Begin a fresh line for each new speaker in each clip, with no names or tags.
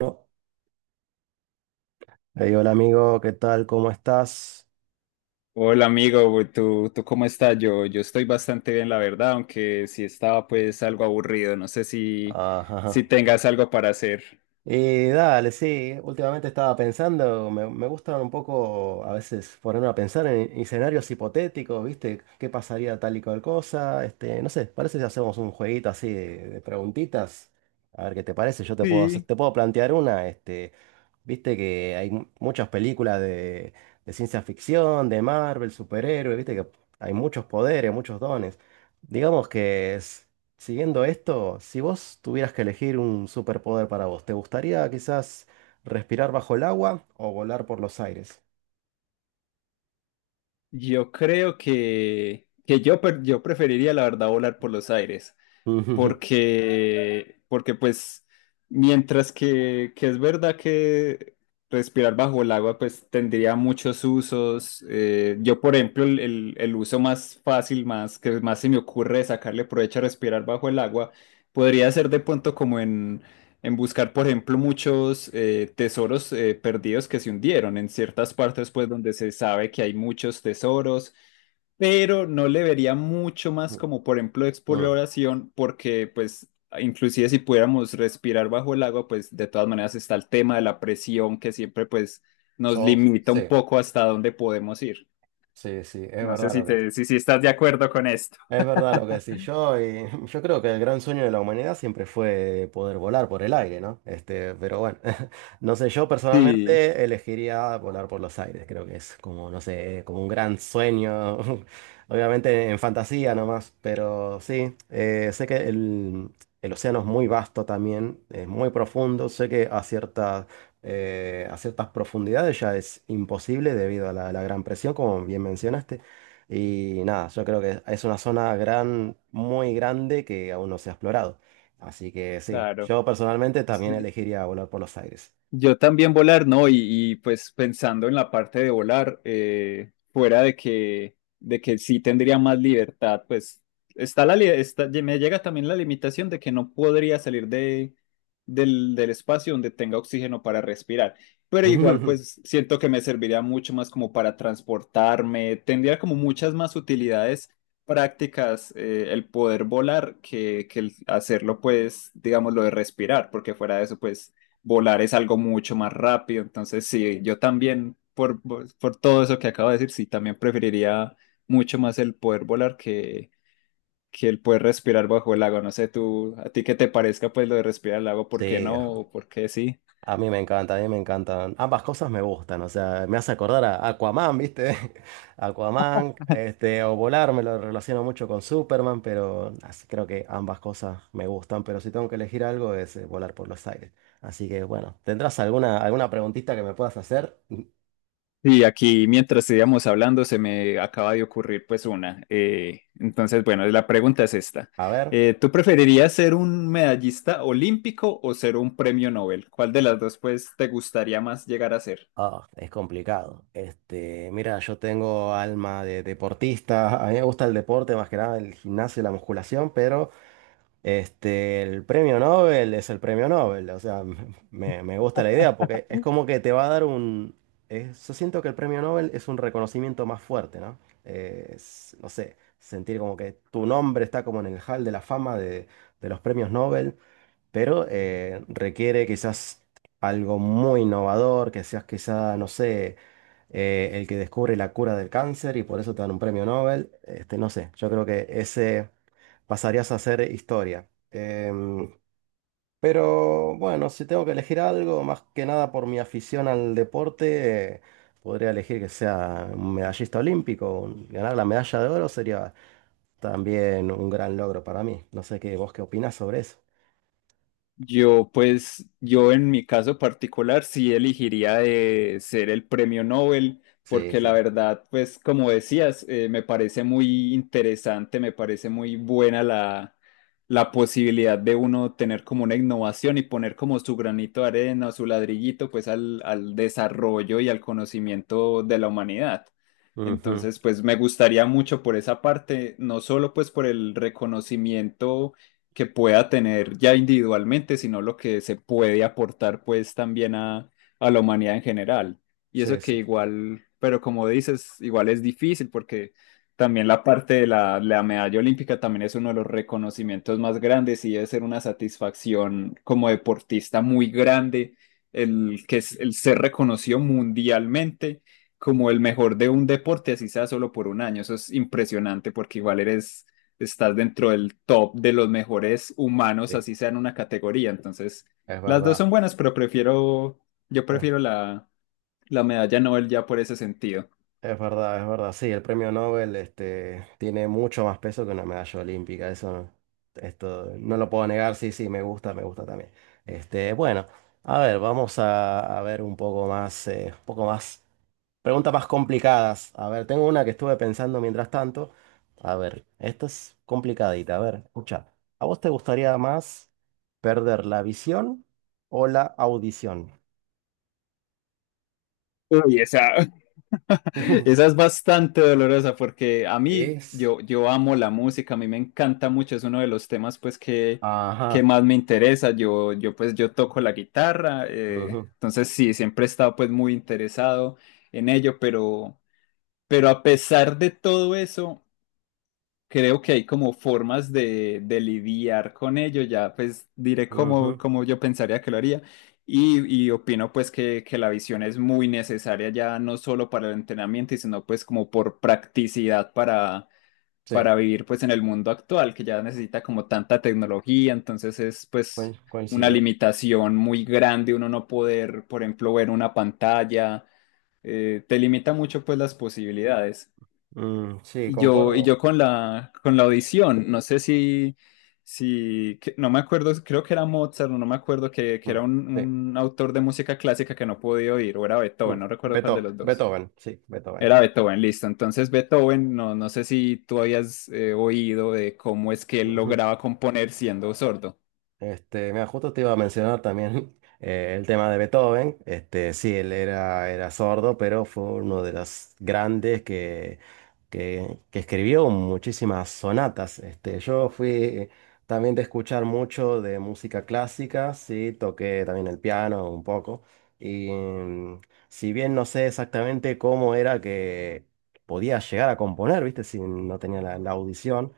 No. Hey, hola amigo, ¿qué tal? ¿Cómo estás?
Hola amigo, ¿tú cómo estás? Yo estoy bastante bien, la verdad, aunque sí estaba pues algo aburrido. No sé si,
Ajá, ajá.
si tengas algo para hacer.
Y dale, sí, últimamente estaba pensando, me gusta un poco a veces ponerme a pensar en escenarios hipotéticos, ¿viste? ¿Qué pasaría tal y cual cosa? Este, no sé, parece si hacemos un jueguito así de preguntitas. A ver qué te parece, yo te puedo hacer-
Sí,
te puedo plantear una, este. Viste que hay muchas películas de ciencia ficción, de Marvel, superhéroes, viste que hay muchos poderes, muchos dones. Digamos que siguiendo esto, si vos tuvieras que elegir un superpoder para vos, ¿te gustaría quizás respirar bajo el agua o volar por los aires?
yo creo que yo preferiría, la verdad, volar por los aires, porque pues mientras que es verdad que respirar bajo el agua pues tendría muchos usos. Yo por ejemplo el uso más fácil, más que más se me ocurre de sacarle provecho a respirar bajo el agua, podría ser de pronto como en buscar por ejemplo muchos tesoros perdidos que se hundieron en ciertas partes pues donde se sabe que hay muchos tesoros, pero no le vería mucho más
Mm,
como, por ejemplo,
mm.
exploración, porque pues inclusive si pudiéramos respirar bajo el agua, pues de todas maneras está el tema de la presión que siempre pues nos limita un
Sí,
poco hasta dónde podemos ir.
sí, es
No sé
verdad
si
lo que...
estás de acuerdo con esto.
Es verdad lo que decís, yo, y yo creo que el gran sueño de la humanidad siempre fue poder volar por el aire, ¿no? Este, pero bueno, no sé, yo
Sí,
personalmente elegiría volar por los aires, creo que es como, no sé, como un gran sueño, obviamente en fantasía nomás, pero sí, sé que el océano es muy vasto también, es muy profundo, sé que a a ciertas profundidades ya es imposible debido a la gran presión, como bien mencionaste. Y nada, yo creo que es una zona muy grande que aún no se ha explorado. Así que sí,
claro.
yo personalmente también
Sí.
elegiría volar por los aires.
Yo también volar, ¿no? Y, pues pensando en la parte de volar, fuera de que sí tendría más libertad, pues está está, me llega también la limitación de que no podría salir del espacio donde tenga oxígeno para respirar. Pero igual, pues siento que me serviría mucho más como para transportarme, tendría como muchas más utilidades prácticas, el poder volar que el hacerlo, pues, digamos, lo de respirar, porque fuera de eso, pues volar es algo mucho más rápido. Entonces, sí, yo también, por todo eso que acabo de decir, sí, también preferiría mucho más el poder volar que el poder respirar bajo el agua. No sé, tú, a ti qué te parezca pues lo de respirar el agua, ¿por qué
Sí,
no? ¿O por qué sí?
a mí me encanta, a mí me encantan. Ambas cosas me gustan, o sea, me hace acordar a Aquaman, ¿viste? Aquaman, este, o volar, me lo relaciono mucho con Superman, pero así creo que ambas cosas me gustan, pero si tengo que elegir algo es volar por los aires. Así que bueno, ¿tendrás alguna, alguna preguntita que me puedas hacer?
Y aquí, mientras estábamos hablando, se me acaba de ocurrir pues una. Entonces, bueno, la pregunta es esta.
A ver.
¿Tú preferirías ser un medallista olímpico o ser un premio Nobel? ¿Cuál de las dos pues te gustaría más llegar a ser?
Ah, es complicado. Este, mira, yo tengo alma de deportista. A mí me gusta el deporte, más que nada el gimnasio y la musculación, pero este, el premio Nobel es el premio Nobel. O sea, me gusta la idea porque es como que te va a dar un... yo siento que el premio Nobel es un reconocimiento más fuerte, ¿no? No sé, sentir como que tu nombre está como en el hall de la fama de los premios Nobel, pero requiere quizás algo muy innovador, que seas quizá, no sé, el que descubre la cura del cáncer y por eso te dan un premio Nobel, este, no sé, yo creo que ese pasarías a ser historia. Pero bueno, si tengo que elegir algo, más que nada por mi afición al deporte, podría elegir que sea un medallista olímpico, ganar la medalla de oro sería también un gran logro para mí. No sé qué, vos qué opinás sobre eso.
Yo, pues, yo en mi caso particular sí elegiría de ser el premio Nobel,
Sí,
porque
sí.
la verdad, pues, como decías, me parece muy interesante, me parece muy buena la posibilidad de uno tener como una innovación y poner como su granito de arena, su ladrillito, pues, al desarrollo y al conocimiento de la humanidad.
Ujú.
Entonces, pues, me gustaría mucho por esa parte, no solo pues por el reconocimiento que pueda tener ya individualmente, sino lo que se puede aportar pues también a la humanidad en general. Y
Sí,
eso que
sí,
igual, pero como dices, igual es difícil porque también la parte de la medalla olímpica también es uno de los reconocimientos más grandes y debe ser una satisfacción como deportista muy grande el que es el ser reconocido mundialmente como el mejor de un deporte, así sea solo por un año. Eso es impresionante porque igual eres estás dentro del top de los mejores humanos,
sí,
así sea en una categoría. Entonces,
es
las dos
verdad.
son buenas, pero prefiero, yo
Es,
prefiero la medalla Nobel ya por ese sentido.
es verdad, es verdad. Sí, el premio Nobel este, tiene mucho más peso que una medalla olímpica. Eso no, esto, no lo puedo negar. Sí, sí, me gusta también. Este, bueno, a ver, vamos a ver un poco más, preguntas más complicadas. A ver, tengo una que estuve pensando mientras tanto. A ver, esta es complicadita. A ver, escucha. ¿A vos te gustaría más perder la visión o la audición?
Uy, esa, esa es bastante dolorosa porque a mí,
Es.
yo amo la música, a mí me encanta mucho, es uno de los temas pues que
Ajá.
más me interesa. Yo, pues yo toco la guitarra,
Ujú,
entonces sí, siempre he estado pues muy interesado en ello, pero a pesar de todo eso, creo que hay como formas de lidiar con ello, ya pues diré cómo,
ujú.
cómo yo pensaría que lo haría, y opino pues que la visión es muy necesaria ya no solo para el entrenamiento, y sino pues como por practicidad para,
Sí,
para vivir pues en el mundo actual que ya necesita como tanta tecnología, entonces es pues una
coincido.
limitación muy grande uno no poder, por ejemplo, ver una pantalla. Te limita mucho pues las posibilidades.
Mm, sí,
Y yo
concuerdo.
con la audición, no sé si no me acuerdo, creo que era Mozart, o no me acuerdo que
Mm,
era un,
sí,
un autor de música clásica que no podía oír, o era
mm.
Beethoven, no recuerdo cuál de los dos.
Beethoven, sí, Beethoven.
Era Beethoven, listo. Entonces Beethoven, no sé si tú habías oído de cómo es que él lograba componer siendo sordo.
Este, mira, justo te iba a mencionar también el tema de Beethoven. Este, sí, él era, era sordo, pero fue uno de los grandes que, que escribió muchísimas sonatas. Este, yo fui también de escuchar mucho de música clásica, sí, toqué también el piano un poco. Y mm, si bien no sé exactamente cómo era que podía llegar a componer, ¿viste? Si no tenía la audición.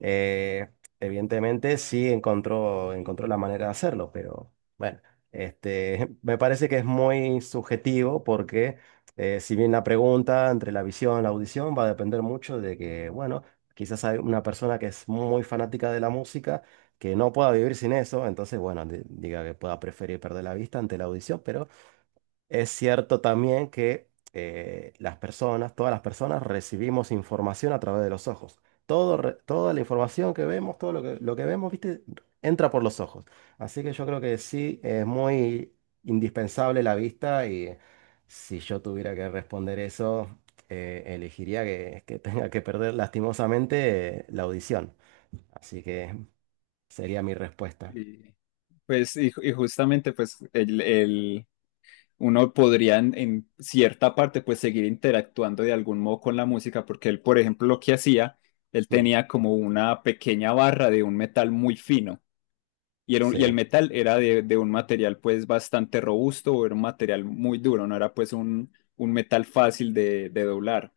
eh, Evidentemente sí encontró, encontró la manera de hacerlo, pero bueno, este, me parece que es muy subjetivo porque si bien la pregunta entre la visión y la audición va a depender mucho de que, bueno, quizás hay una persona que es muy fanática de la música que no pueda vivir sin eso, entonces, bueno, diga que pueda preferir perder la vista ante la audición, pero es cierto también que las personas, todas las personas recibimos información a través de los ojos. Todo, toda la información que vemos, todo lo lo que vemos, ¿viste? Entra por los ojos. Así que yo creo que sí, es muy indispensable la vista y si yo tuviera que responder eso, elegiría que tenga que perder lastimosamente la audición. Así que sería mi respuesta.
Y, pues, justamente, pues, el, uno podría en cierta parte pues seguir interactuando de algún modo con la música, porque él, por ejemplo, lo que hacía, él
Mm.
tenía como una pequeña barra de un metal muy fino. Y el
Sí.
metal era de un material pues bastante robusto, era un material muy duro, no era pues un metal fácil de doblar.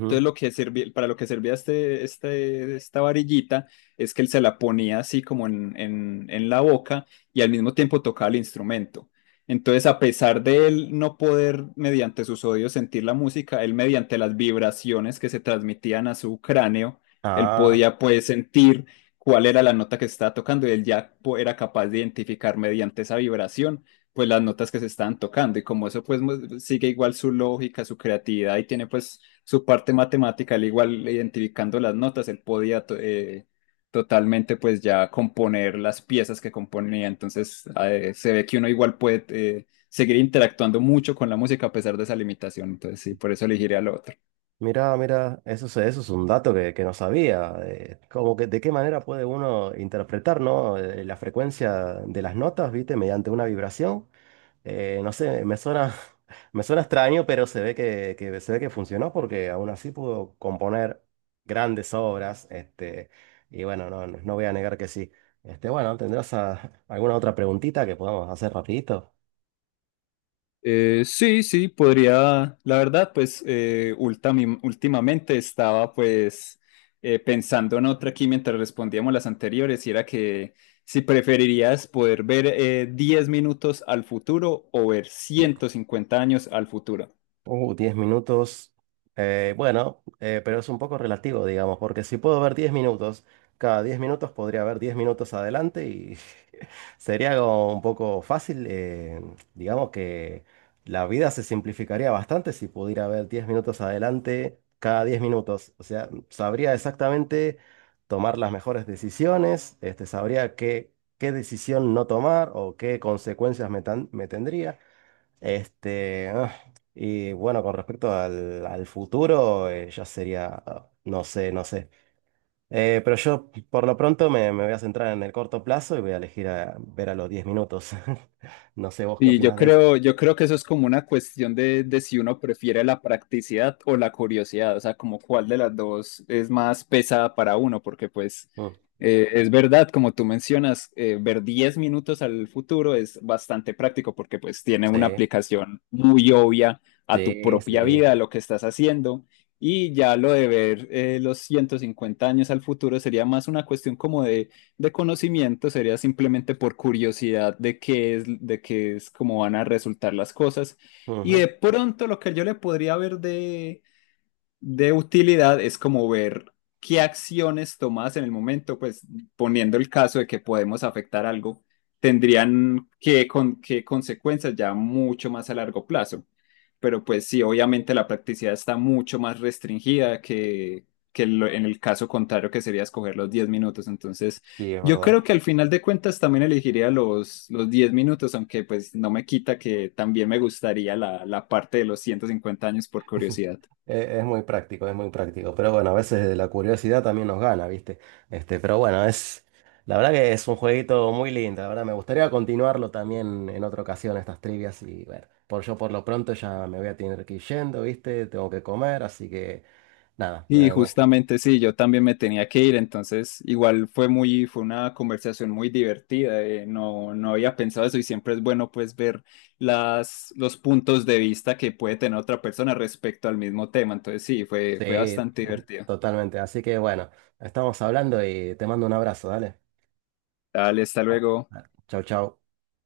Entonces, lo que servía, para lo que servía esta varillita es que él se la ponía así como en la boca y al mismo tiempo tocaba el instrumento. Entonces, a pesar de él no poder mediante sus oídos sentir la música, él mediante las vibraciones que se transmitían a su cráneo, él
Ah.
podía pues sentir cuál era la nota que estaba tocando y él era capaz de identificar mediante esa vibración pues las notas que se estaban tocando, y como eso pues mu- sigue igual su lógica, su creatividad y tiene pues su parte matemática, al igual identificando las notas, él podía totalmente pues ya componer las piezas que componía. Entonces, se ve que uno igual puede seguir interactuando mucho con la música a pesar de esa limitación. Entonces sí, por eso elegiré al otro.
Mira, mira, eso, eso es un dato que no sabía. Como que de qué manera puede uno interpretar, ¿no? La frecuencia de las notas, ¿viste? Mediante una vibración. No sé, me suena, me suena extraño, pero se ve que se ve que funcionó porque aún así pudo componer grandes obras. Este, y bueno, no, no no voy a negar que sí. Este, bueno, ¿tendrás alguna otra preguntita que podamos hacer rapidito?
Sí, sí, podría, la verdad, pues últimamente estaba pues pensando en otra aquí mientras respondíamos las anteriores y era que si preferirías poder ver 10 minutos al futuro o ver 150 años al futuro.
10 minutos. Bueno, pero es un poco relativo, digamos, porque si puedo ver 10 minutos, cada 10 minutos podría ver 10 minutos adelante y sería como un poco fácil. Digamos que la vida se simplificaría bastante si pudiera ver 10 minutos adelante cada 10 minutos. O sea, sabría exactamente tomar las mejores decisiones, este, sabría qué, qué decisión no tomar o qué consecuencias me tendría. Este, ah, y bueno, con respecto al, al futuro, ya sería, ah, no sé, no sé. Pero yo por lo pronto me voy a centrar en el corto plazo y voy a elegir a ver a los 10 minutos. No sé vos qué
Y
opinás de eso.
yo creo que eso es como una cuestión de si uno prefiere la practicidad o la curiosidad, o sea, como cuál de las dos es más pesada para uno, porque pues
Mm.
es verdad, como tú mencionas, ver 10 minutos al futuro es bastante práctico porque pues tiene una
Sí,
aplicación muy obvia a tu
sí,
propia
sí.
vida, a lo que estás haciendo, y ya lo de ver los 150 años al futuro sería más una cuestión como de conocimiento, sería simplemente por curiosidad de qué es cómo van a resultar las cosas. Y
Ujú,
de pronto lo que yo le podría ver de utilidad es como ver qué acciones tomadas en el momento, pues poniendo el caso de que podemos afectar algo, tendrían qué consecuencias ya mucho más a largo plazo. Pero pues sí, obviamente la practicidad está mucho más restringida que en el caso contrario que sería escoger los 10 minutos. Entonces,
sí, es
yo
verdad.
creo que al final de cuentas también elegiría los 10 minutos, aunque pues no me quita que también me gustaría la parte de los 150 años por curiosidad.
Es muy práctico, es muy práctico. Pero bueno, a veces la curiosidad también nos gana, ¿viste? Este, pero bueno, es. La verdad que es un jueguito muy lindo. La verdad, me gustaría continuarlo también en otra ocasión, estas trivias. Y bueno, por yo por lo pronto ya me voy a tener que ir yendo, ¿viste? Tengo que comer, así que nada,
Y justamente sí, yo también me tenía que ir, entonces igual fue muy, fue una conversación muy divertida, no había pensado eso y siempre es bueno pues ver los puntos de vista que puede tener otra persona respecto al mismo tema, entonces sí, fue
sí,
bastante divertido.
totalmente. Así que bueno, estamos hablando y te mando un abrazo, dale.
Dale, hasta luego.
Chau, chau.